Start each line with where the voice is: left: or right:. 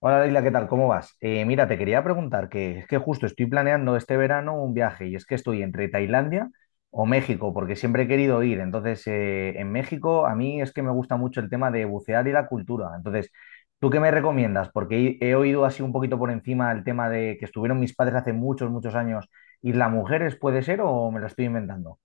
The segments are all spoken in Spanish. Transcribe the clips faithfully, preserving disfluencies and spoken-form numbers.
left: Hola Leila, ¿qué tal? ¿Cómo vas? Eh, mira, te quería preguntar que es que justo estoy planeando este verano un viaje y es que estoy entre Tailandia o México porque siempre he querido ir. Entonces, eh, en México a mí es que me gusta mucho el tema de bucear y la cultura. Entonces, ¿tú qué me recomiendas? Porque he, he oído así un poquito por encima el tema de que estuvieron mis padres hace muchos, muchos años. ¿Isla Mujeres puede ser o me lo estoy inventando?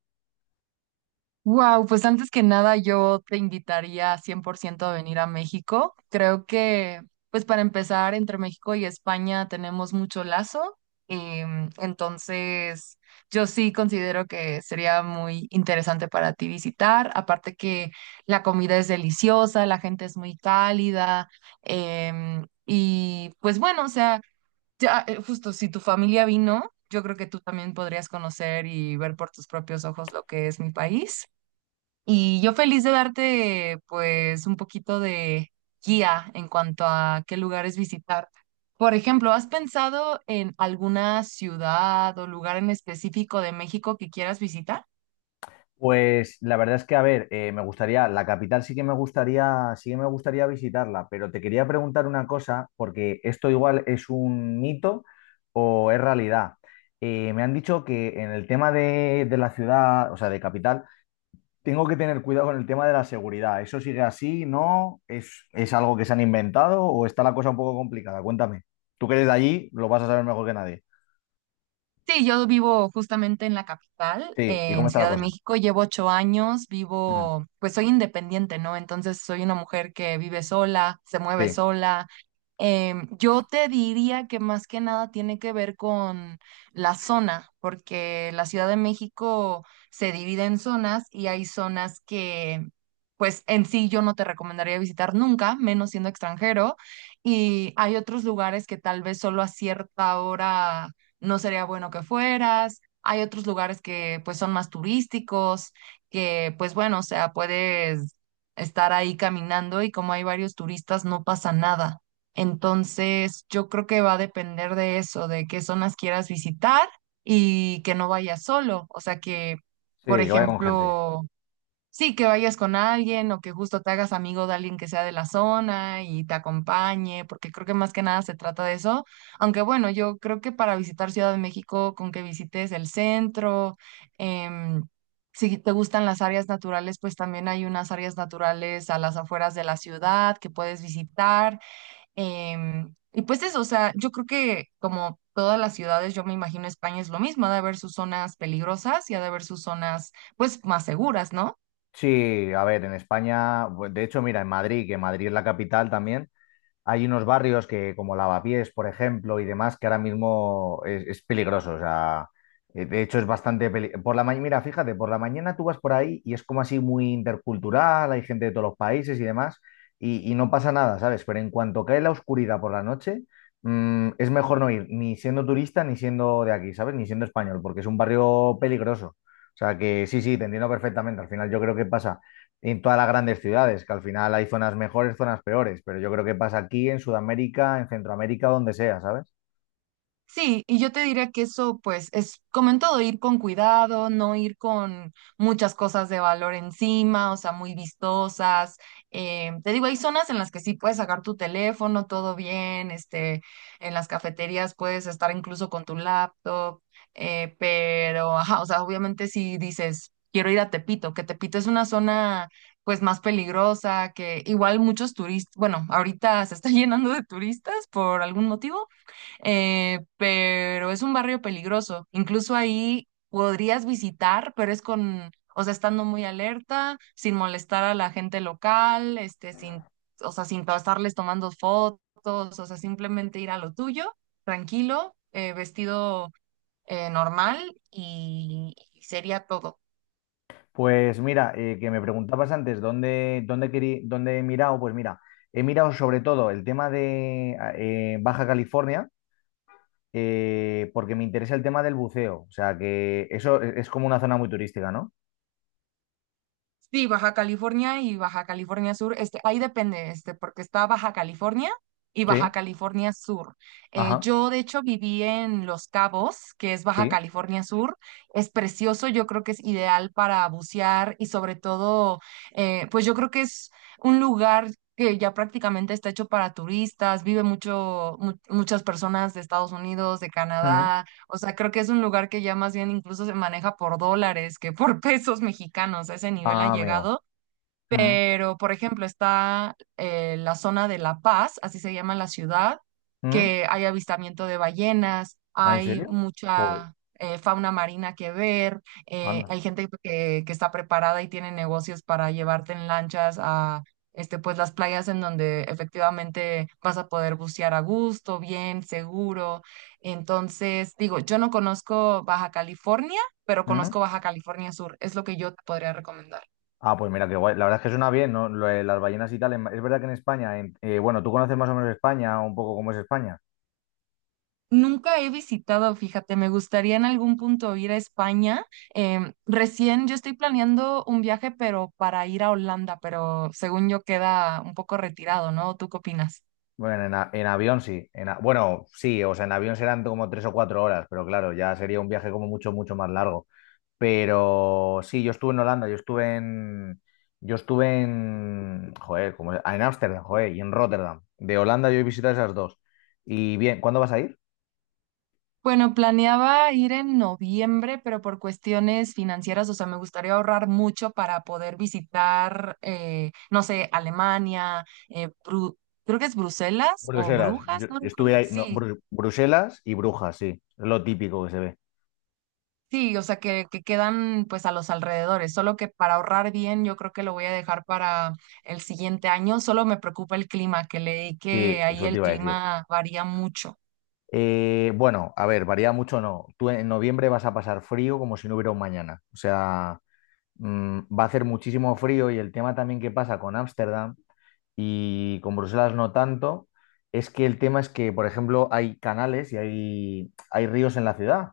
right: Wow, pues antes que nada yo te invitaría cien por ciento a venir a México. Creo que, pues para empezar, entre México y España tenemos mucho lazo. Em, entonces, yo sí considero que sería muy interesante para ti visitar. Aparte que la comida es deliciosa, la gente es muy cálida. Em, y pues bueno, o sea, ya, eh, justo si tu familia vino, yo creo que tú también podrías conocer y ver por tus propios ojos lo que es mi país. Y yo feliz de darte pues un poquito de guía en cuanto a qué lugares visitar. Por ejemplo, ¿has pensado en alguna ciudad o lugar en específico de México que quieras visitar?
left: Pues la verdad es que, a ver, eh, me gustaría, la capital sí que me gustaría, sí que me gustaría visitarla, pero te quería preguntar una cosa, porque esto igual es un mito o es realidad. Eh, me han dicho que en el tema de, de la ciudad, o sea, de capital, tengo que tener cuidado con el tema de la seguridad. ¿Eso sigue así? ¿No? ¿Es, es algo que se han inventado o está la cosa un poco complicada? Cuéntame. Tú que eres de allí, lo vas a saber mejor que nadie.
right: Sí, yo vivo justamente en la capital,
left: Sí, ¿y cómo
right: en
left: está la
right: Ciudad de
left: cosa?
right: México. Llevo ocho años,
left: Mm,
right: vivo, pues soy independiente, ¿no? Entonces soy una mujer que vive sola, se mueve
left: sí,
right: sola. Em, yo te diría que más que nada tiene que ver con la zona, porque la Ciudad de México se divide en zonas y hay zonas que, pues en sí yo no te recomendaría visitar nunca, menos siendo extranjero. Y hay otros lugares que tal vez solo a cierta hora no sería bueno que fueras. Hay otros lugares que pues son más turísticos, que pues bueno, o sea, puedes estar ahí caminando y como hay varios turistas, no pasa nada. Entonces, yo creo que va a depender de eso, de qué zonas quieras visitar y que no vayas solo. O sea, que,
left: sí,
right: por
left: que vaya con gente.
right: ejemplo, sí, que vayas con alguien o que justo te hagas amigo de alguien que sea de la zona y te acompañe, porque creo que más que nada se trata de eso. Aunque bueno, yo creo que para visitar Ciudad de México, con que visites el centro, em, si te gustan las áreas naturales, pues también hay unas áreas naturales a las afueras de la ciudad que puedes visitar. Em, y pues eso, o sea, yo creo que como todas las ciudades, yo me imagino España es lo mismo, ha de haber sus zonas peligrosas y ha de haber sus zonas pues más seguras, ¿no?
left: Sí, a ver, en España, bu- de hecho, mira, en Madrid, que Madrid es la capital también, hay unos barrios que, como Lavapiés, por ejemplo, y demás, que ahora mismo es, es peligroso. O sea, eh, de hecho es bastante peli- Por la mañana, mira, fíjate, por la mañana tú vas por ahí y es como así muy intercultural, hay gente de todos los países y demás, y, y no pasa nada, ¿sabes? Pero en cuanto cae la oscuridad por la noche, mm, es mejor no ir, ni siendo turista, ni siendo de aquí, ¿sabes? Ni siendo español, porque es un barrio peligroso. O sea que sí, sí, te entiendo perfectamente. Al final yo creo que pasa en todas las grandes ciudades, que al final hay zonas mejores, zonas peores, pero yo creo que pasa aquí en Sudamérica, en Centroamérica, donde sea, ¿sabes?
right: Sí, y yo te diría que eso, pues, es como en todo, ir con cuidado, no ir con muchas cosas de valor encima, o sea, muy vistosas. Eh, te digo, hay zonas en las que sí puedes sacar tu teléfono, todo bien, este, en las cafeterías puedes estar incluso con tu laptop, eh, pero, ajá, o sea, obviamente si dices, quiero ir a Tepito, que Tepito es una zona, pues, más peligrosa, que igual muchos turistas, bueno, ahorita se está llenando de turistas por algún motivo eh, pero es un barrio peligroso. Incluso ahí podrías visitar, pero es con, o sea, estando muy alerta, sin molestar a la gente local, este, sin, o sea, sin to- estarles tomando fotos, o sea, simplemente ir a lo tuyo, tranquilo, eh, vestido eh, normal y y sería todo.
left: Pues mira, eh, que me preguntabas antes dónde, dónde, querí- dónde he mirado, pues mira, he mirado sobre todo el tema de ah, eh, Baja California, eh, porque me interesa el tema del buceo, o sea que eso es, es como una zona muy turística, ¿no?
right: Sí, Baja California y Baja California Sur, este, ahí depende, este, porque está Baja California y Baja
left: Sí,
right: California Sur. Eh,
left: ajá,
right: yo, de hecho, viví en Los Cabos, que es Baja
left: sí.
right: California Sur. Es precioso, yo creo que es ideal para bucear y sobre todo, eh, pues yo creo que es un lugar que ya prácticamente está hecho para turistas, vive mucho, mu- muchas personas de Estados Unidos, de
left: Mm.
right: Canadá, o sea, creo que es un lugar que ya más bien incluso se maneja por dólares que por pesos mexicanos. A ese nivel ha
left: Ah, amigo.
right: llegado.
left: Mm,
right: Pero, por ejemplo, está eh, la zona de La Paz, así se llama la ciudad,
left: mm.
right: que hay avistamiento de ballenas,
left: ¿Ah, en
right: hay
left: serio? Joder,
right: mucha eh, fauna marina que ver, eh,
left: anda.
right: hay gente que, que está preparada y tiene negocios para llevarte en lanchas a este, pues, las playas en donde efectivamente vas a poder bucear a gusto, bien, seguro. Entonces, digo, yo no conozco Baja California, pero
left: Mm.
right: conozco Baja California Sur, es lo que yo te podría recomendar.
left: Ah, pues mira, qué guay. La verdad es que suena bien, ¿no? Lo de las ballenas y tal. En- Es verdad que en España, en- eh, bueno, tú conoces más o menos España, un poco cómo es España.
right: Nunca he visitado, fíjate, me gustaría en algún punto ir a España. Em, recién yo estoy planeando un viaje, pero para ir a Holanda, pero según yo queda un poco retirado, ¿no? ¿Tú qué opinas?
left: Bueno, en, a- en avión sí. En a- bueno, sí, o sea, en avión serán como tres o cuatro horas, pero claro, ya sería un viaje como mucho, mucho más largo. Pero sí, yo estuve en, Holanda, yo estuve en, yo estuve en, joder, como, en Ámsterdam, joder, y en Rotterdam. De Holanda yo he visitado esas dos. Y bien, ¿cuándo vas a ir?
right: Bueno, planeaba ir en noviembre, pero por cuestiones financieras, o sea, me gustaría ahorrar mucho para poder visitar, eh, no sé, Alemania, eh, Bru- creo que es Bruselas o
left: Bruselas. Yo
right: Brujas, no
left: estuve
right: recuerdo.
left: ahí, no,
right: Sí,
left: Bru- Bruselas y Brujas, sí. Es lo típico que se ve.
right: sí, o sea, que, que quedan pues a los alrededores, solo que para ahorrar bien yo creo que lo voy a dejar para el siguiente año, solo me preocupa el clima, que leí
left: Sí,
right: que ahí
left: eso te
right: el
left: iba a decir.
right: clima varía mucho.
left: Eh, bueno, a ver, varía mucho no. Tú en noviembre vas a pasar frío como si no hubiera un mañana. O sea, mm, va a hacer muchísimo frío y el tema también que pasa con Ámsterdam y con Bruselas no tanto, es que el tema es que, por ejemplo, hay canales y hay, hay ríos en la ciudad.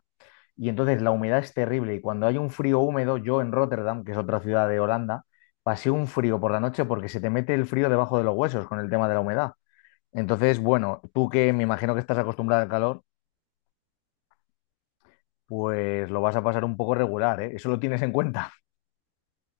left: Y entonces la humedad es terrible. Y cuando hay un frío húmedo, yo en Rotterdam, que es otra ciudad de Holanda, pasé un frío por la noche porque se te mete el frío debajo de los huesos con el tema de la humedad. Entonces, bueno, tú que me imagino que estás acostumbrada al calor, pues lo vas a pasar un poco regular, ¿eh? Eso lo tienes en cuenta.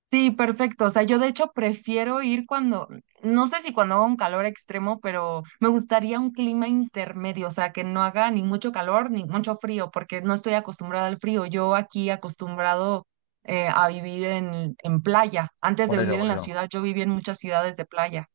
right: Sí, perfecto, o sea, yo de hecho prefiero ir cuando, no sé si cuando haga un calor extremo, pero me gustaría un clima intermedio, o sea, que no haga ni mucho calor ni mucho frío, porque no estoy acostumbrada al frío, yo aquí acostumbrado... eh, a vivir en, en playa. Antes de
left: Por eso,
right: vivir en
left: por
right: la
left: eso.
right: ciudad, yo viví en muchas ciudades de playa.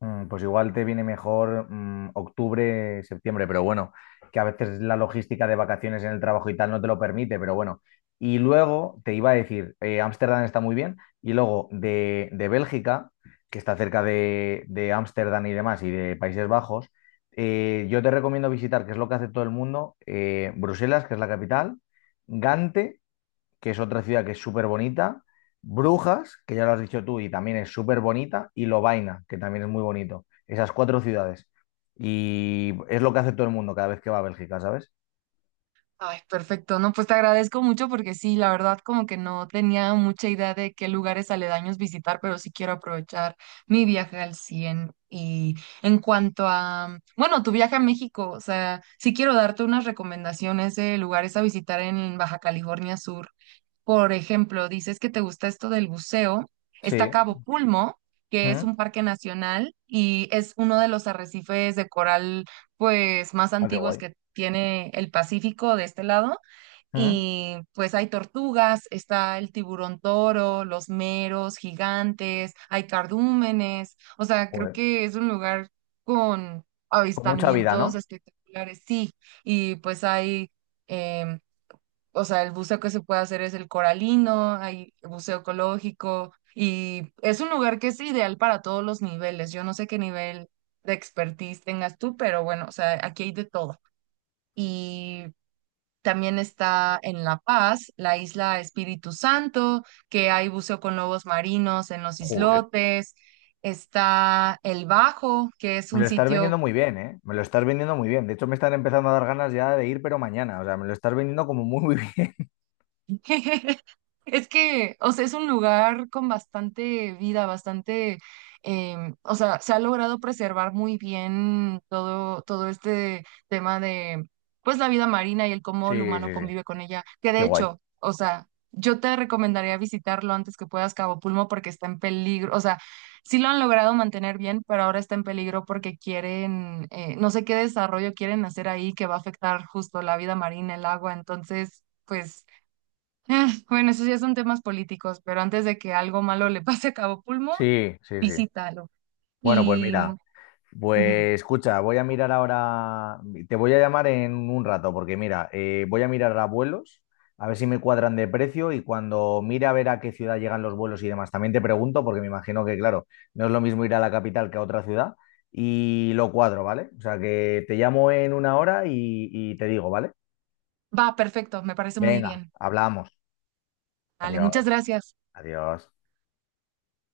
left: Mm, pues igual te viene mejor mm, octubre, septiembre, pero bueno, que a veces la logística de vacaciones en el trabajo y tal no te lo permite, pero bueno. Y luego te iba a decir, eh, Ámsterdam está muy bien, y luego de, de Bélgica, que está cerca de, de Ámsterdam y demás, y de Países Bajos, eh, yo te recomiendo visitar, que es lo que hace todo el mundo, eh, Bruselas, que es la capital, Gante que es otra ciudad que es súper bonita, Brujas, que ya lo has dicho tú y también es súper bonita, y Lovaina, que también es muy bonito. Esas cuatro ciudades. Y es lo que hace todo el mundo cada vez que va a Bélgica, ¿sabes?
right: Ay, perfecto. No, pues te agradezco mucho porque sí, la verdad como que no tenía mucha idea de qué lugares aledaños visitar, pero sí quiero aprovechar mi viaje al cien. Y en cuanto a, bueno, tu viaje a México, o sea, sí quiero darte unas recomendaciones de lugares a visitar en Baja California Sur. Por ejemplo, dices que te gusta esto del buceo. Está
left: Sí.
right: Cabo Pulmo, que es
left: Mm.
right: un parque nacional y es uno de los arrecifes de coral, pues, más
left: Ah, qué
right: antiguos
left: guay.
right: que tiene el Pacífico de este lado.
left: Mm.
right: Y pues hay tortugas, está el tiburón toro, los meros gigantes, hay cardúmenes. O sea, creo
left: Joder.
right: que es un lugar con
left: Con mucha vida,
right: avistamientos
left: ¿no?
right: espectaculares, sí. Y pues hay... em, o sea, el buceo que se puede hacer es el coralino, hay buceo ecológico y es un lugar que es ideal para todos los niveles. Yo no sé qué nivel de expertise tengas tú, pero bueno, o sea, aquí hay de todo. Y también está en La Paz, la isla Espíritu Santo, que hay buceo con lobos marinos en los
left: Joder.
right: islotes. Está El Bajo, que es
left: Me lo
right: un
left: estás
right: sitio.
left: vendiendo muy bien, ¿eh? Me lo estás vendiendo muy bien. De hecho, me están empezando a dar ganas ya de ir, pero mañana. O sea, me lo estás vendiendo como muy, muy bien.
right: Es que, o sea, es un lugar con bastante vida, bastante, em, o sea, se ha logrado preservar muy bien todo, todo este tema de, pues, la vida marina y el cómo el
left: Sí,
right: humano
left: sí, sí.
right: convive con ella. Que
left: Qué
right: de
left: guay.
right: hecho, o sea, yo te recomendaría visitarlo antes que puedas Cabo Pulmo porque está en peligro, o sea, sí lo han logrado mantener bien, pero ahora está en peligro porque quieren, eh, no sé qué desarrollo quieren hacer ahí que va a afectar justo la vida marina, el agua, entonces, pues eh, bueno, esos ya son temas políticos, pero antes de que algo malo le pase a Cabo Pulmo,
left: Sí, sí, sí.
right: visítalo.
left: Bueno, pues
right: Y
left: mira.
right: ujú.
left: Pues escucha, voy a mirar ahora, te voy a llamar en un rato porque mira, eh, voy a mirar a vuelos, a ver si me cuadran de precio y cuando mire a ver a qué ciudad llegan los vuelos y demás, también te pregunto porque me imagino que claro, no es lo mismo ir a la capital que a otra ciudad y lo cuadro, ¿vale? O sea que te llamo en una hora y, y te digo, ¿vale?
right: Va, perfecto, me parece muy
left: Venga,
right: bien.
left: hablamos.
right: Vale, muchas
left: Adiós,
right: gracias.
left: adiós.